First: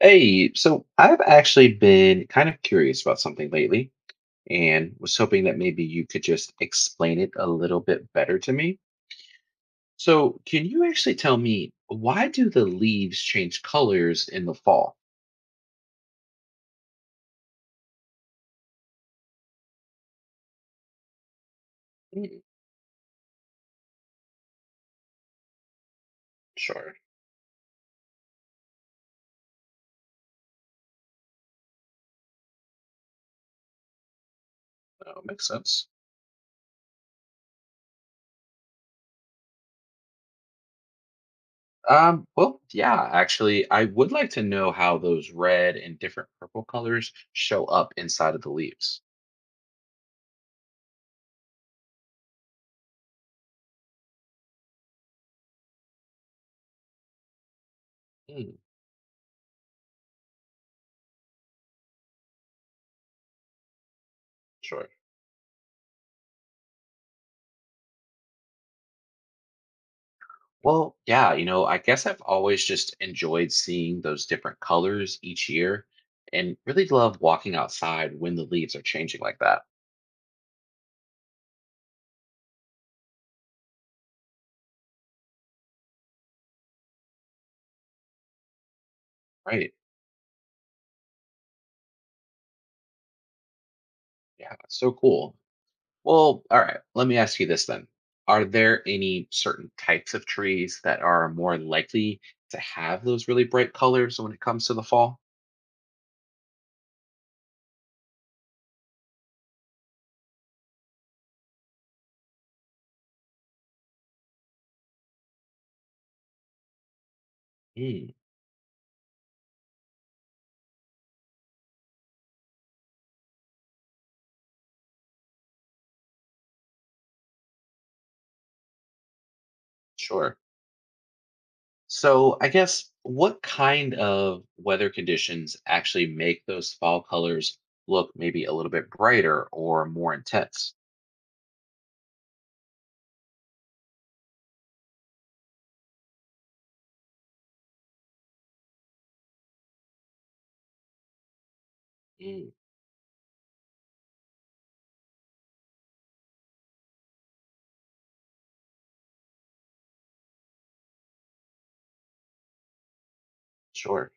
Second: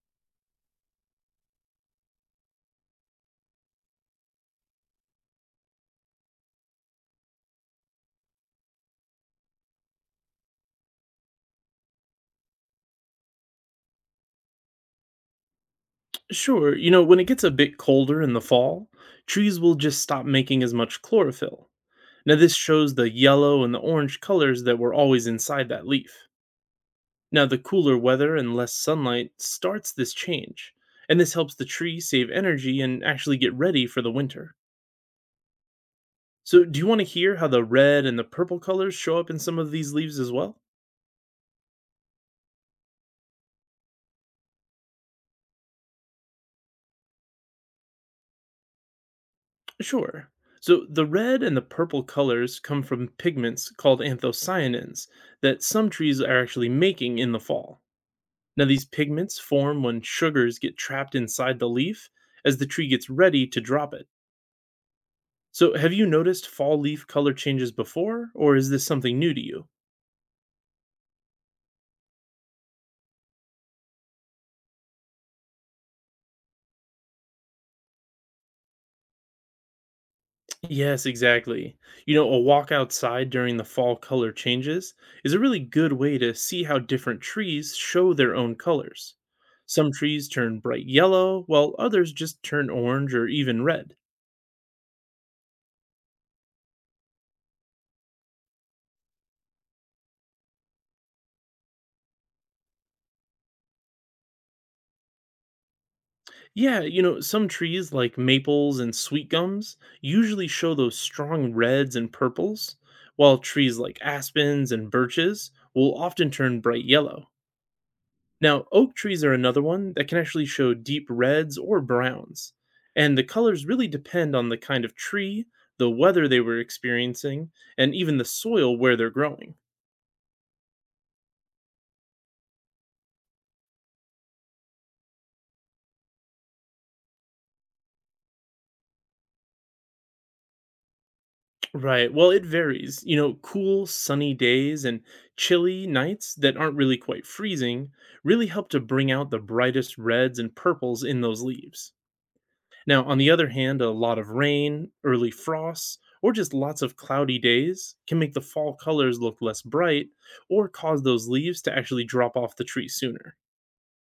Hey, so I've actually been kind of curious about something lately and was hoping that maybe you could just explain it a little bit better to me. So, can you actually tell me why do the leaves change colors in the fall? Sure, you know, when it gets a bit colder in the fall, trees will just stop making as much chlorophyll. Now, Mm. this shows the yellow and the orange colors that were always inside that leaf. Sure. Now, the cooler weather and less sunlight starts this change, and this helps the tree save energy and actually get ready for the winter. No, makes sense. So, do you want to hear how the red and the purple colors show up in some of these leaves as well? Well, yeah, actually, I would like to know how those red and different purple colors show up inside of the leaves. Sure. So the red and the purple colors come from pigments called anthocyanins that some trees are actually making in the fall. Mm. Now, these pigments form when sugars get trapped inside the leaf as the tree gets ready to drop it. Sure. So, have you noticed fall leaf color changes before, or is this something new to you? Well, yeah, I guess I've always just enjoyed seeing those different colors each year and really love walking outside when the leaves are changing like that. Yes, exactly. You know, a walk outside during the fall color changes is a really good way to see how different trees show their own colors. Right. Some trees turn bright yellow, while others just turn orange or even red. Yeah, it's so cool. Well, all right, let me ask you this then. Are there any certain types of trees that are more likely to have those really bright colors when it comes to the fall? Yeah, you know, some trees like maples and sweet gums usually show those strong reds and purples, while trees like aspens and birches will often turn bright yellow. Hmm. Now, oak trees are another one that can actually show deep reds or browns, and the colors really depend on the kind of tree, the weather they were experiencing, and even the soil where they're growing. Sure. So, I guess what kind of weather conditions actually make those fall colors look maybe a little bit brighter or more intense? Right, well, it varies. You know, cool, sunny days and chilly nights that aren't really quite freezing really help to bring out the brightest reds and purples in those leaves. Mm. Now, on the other hand, a lot of rain, early frosts, or just lots of cloudy days can make the fall colors look less bright or cause those leaves to actually drop off the tree sooner. Sure.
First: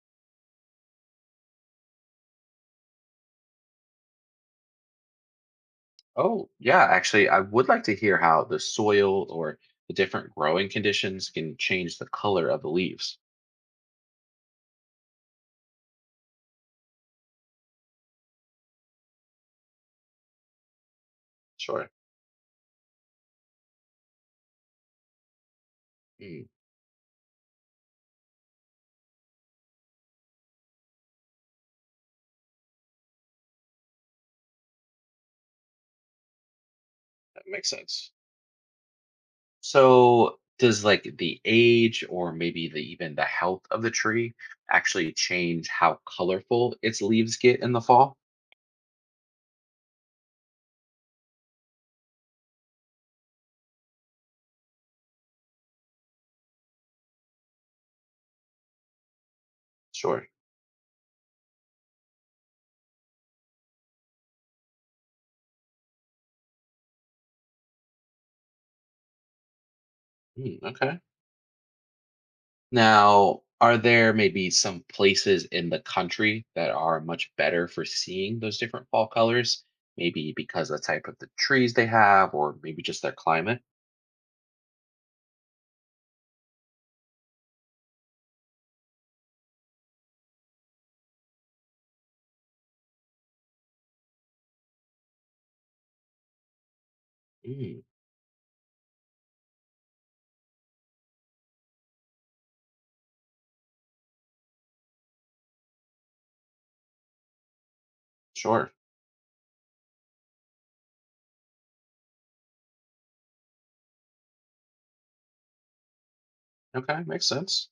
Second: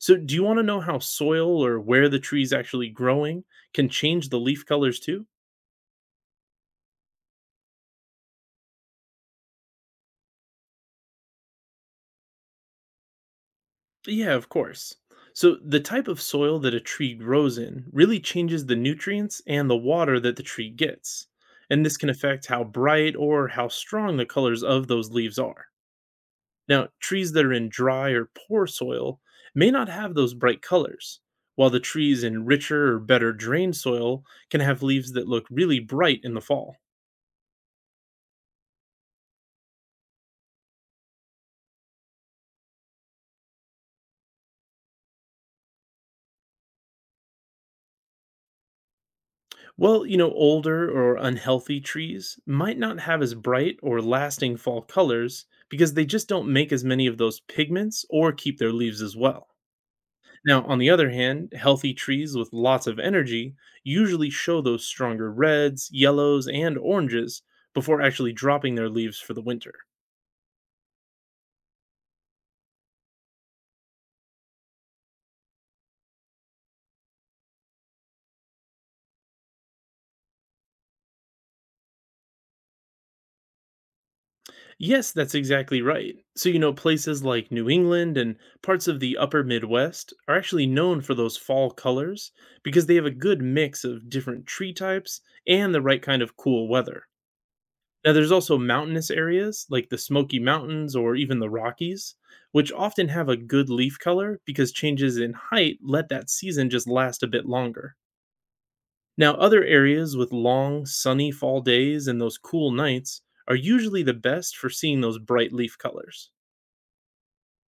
So, do you want to know how soil or where the tree's actually growing can change the leaf colors too? Oh, yeah. Actually, I would like to hear how the soil or the different growing conditions can change the color of the leaves. Yeah, of course. So, the type of soil that a tree grows in really changes the nutrients and the water that the tree gets. And Sure. this can affect how bright or how strong the colors of those leaves are. Mm, Now, trees that are in dry or poor soil may not have those bright colors, while the trees in richer or better drained soil can have leaves that look really bright in the fall. that makes sense. So, does like the age or maybe the even the health of the tree actually change how colorful its leaves get in the fall? Well, you know, older or unhealthy trees might not have as bright or lasting fall colors because they just don't make as many of those pigments or keep their leaves as well. Sure. Now, on the other hand, healthy trees with lots of energy usually show those stronger reds, yellows, and oranges before actually dropping their leaves for the winter. Mm, okay. Now, are there maybe some places in the country that are much better for seeing those different fall colors? Maybe because of the type of the trees they have, or maybe just their climate? Yes, that's exactly right. So, you know, places like New England and parts of the upper Midwest are actually known for those fall colors because they have a good mix of different tree types and the right kind of cool weather. Mm. Now, there's also mountainous areas like the Smoky Mountains or even the Rockies, which often have a good leaf color because changes in height let that season just last a bit longer. Sure. Now, other areas with long, sunny fall days and those cool nights are usually the best for seeing those bright leaf colors. Okay, makes sense.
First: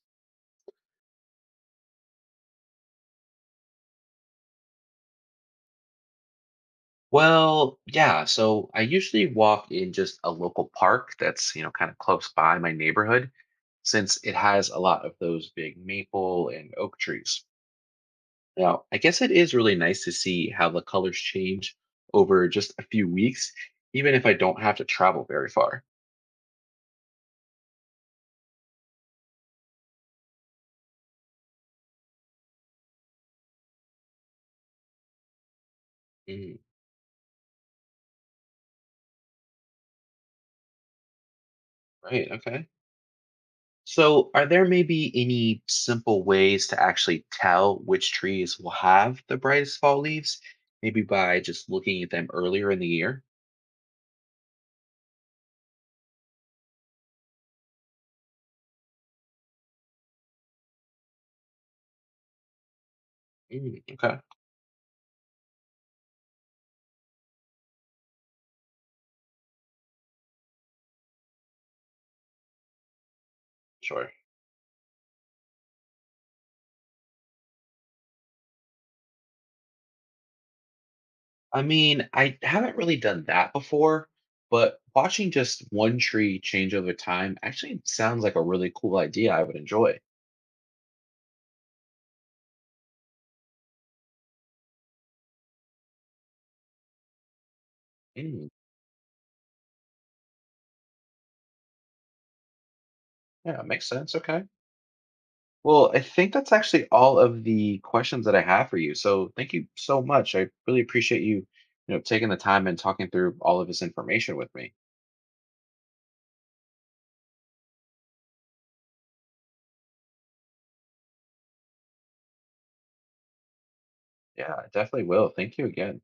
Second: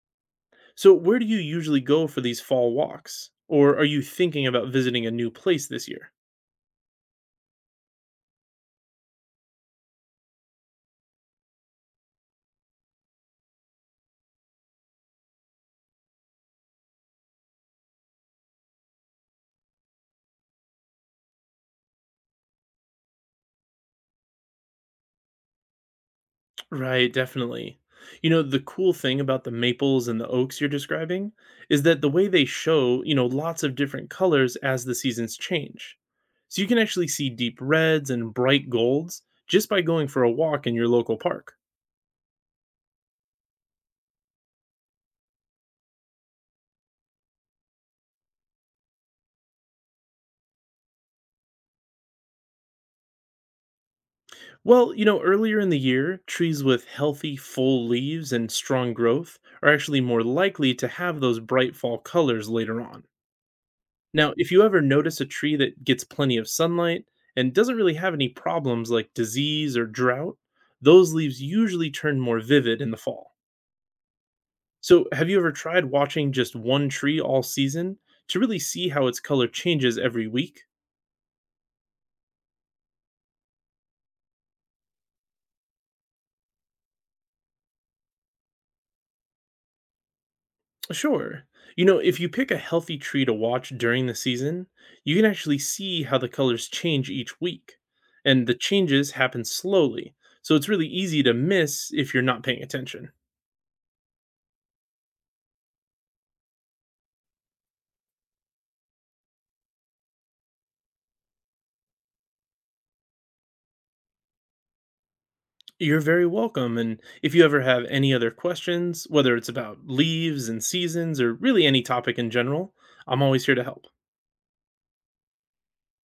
So, where do you usually go for these fall walks? Or are you thinking about visiting a new place this year? Well, yeah, so I usually walk in just a local park that's, kind of close by my neighborhood since it has a lot of those big maple and oak trees. Now, I guess it is really nice to see how the colors change over just a few weeks, even if I don't have to travel very far. Right, definitely. You know, the cool thing about the maples and the oaks you're describing is that the way they show, you know, lots of different colors as the seasons change. Mm, So, you can actually see deep reds and bright golds just by going for a walk in your local park. right. Okay. So, are there maybe any simple ways to actually tell which trees will have the brightest fall leaves? Maybe by just looking at them earlier in the year? Well, you know, earlier in the year, trees with healthy, full leaves and strong growth are actually more likely to have those bright fall colors later on. Mm, okay. Now, if you ever notice a tree that gets plenty of sunlight and doesn't really have any problems like disease or drought, those leaves usually turn more vivid in the fall. Sure. So, have you ever tried watching just one tree all season to really see how its color changes every week? I mean, I haven't really done that before, but watching just one tree change over time actually sounds like a really cool idea I would enjoy. Sure. You know, if you pick a healthy tree to watch during the season, you can actually see how the colors change each week. And Mm. the changes happen slowly, so it's really easy to miss if you're not paying attention. Yeah, makes sense. Okay. Well, I think that's actually all of the questions that I have for you. So thank you so much. I really appreciate you taking the time and talking through all of this information with me. You're very welcome. And if you ever have any other questions, whether it's about leaves and seasons or really any topic in general, I'm always here to help. Yeah, I definitely will. Thank you again.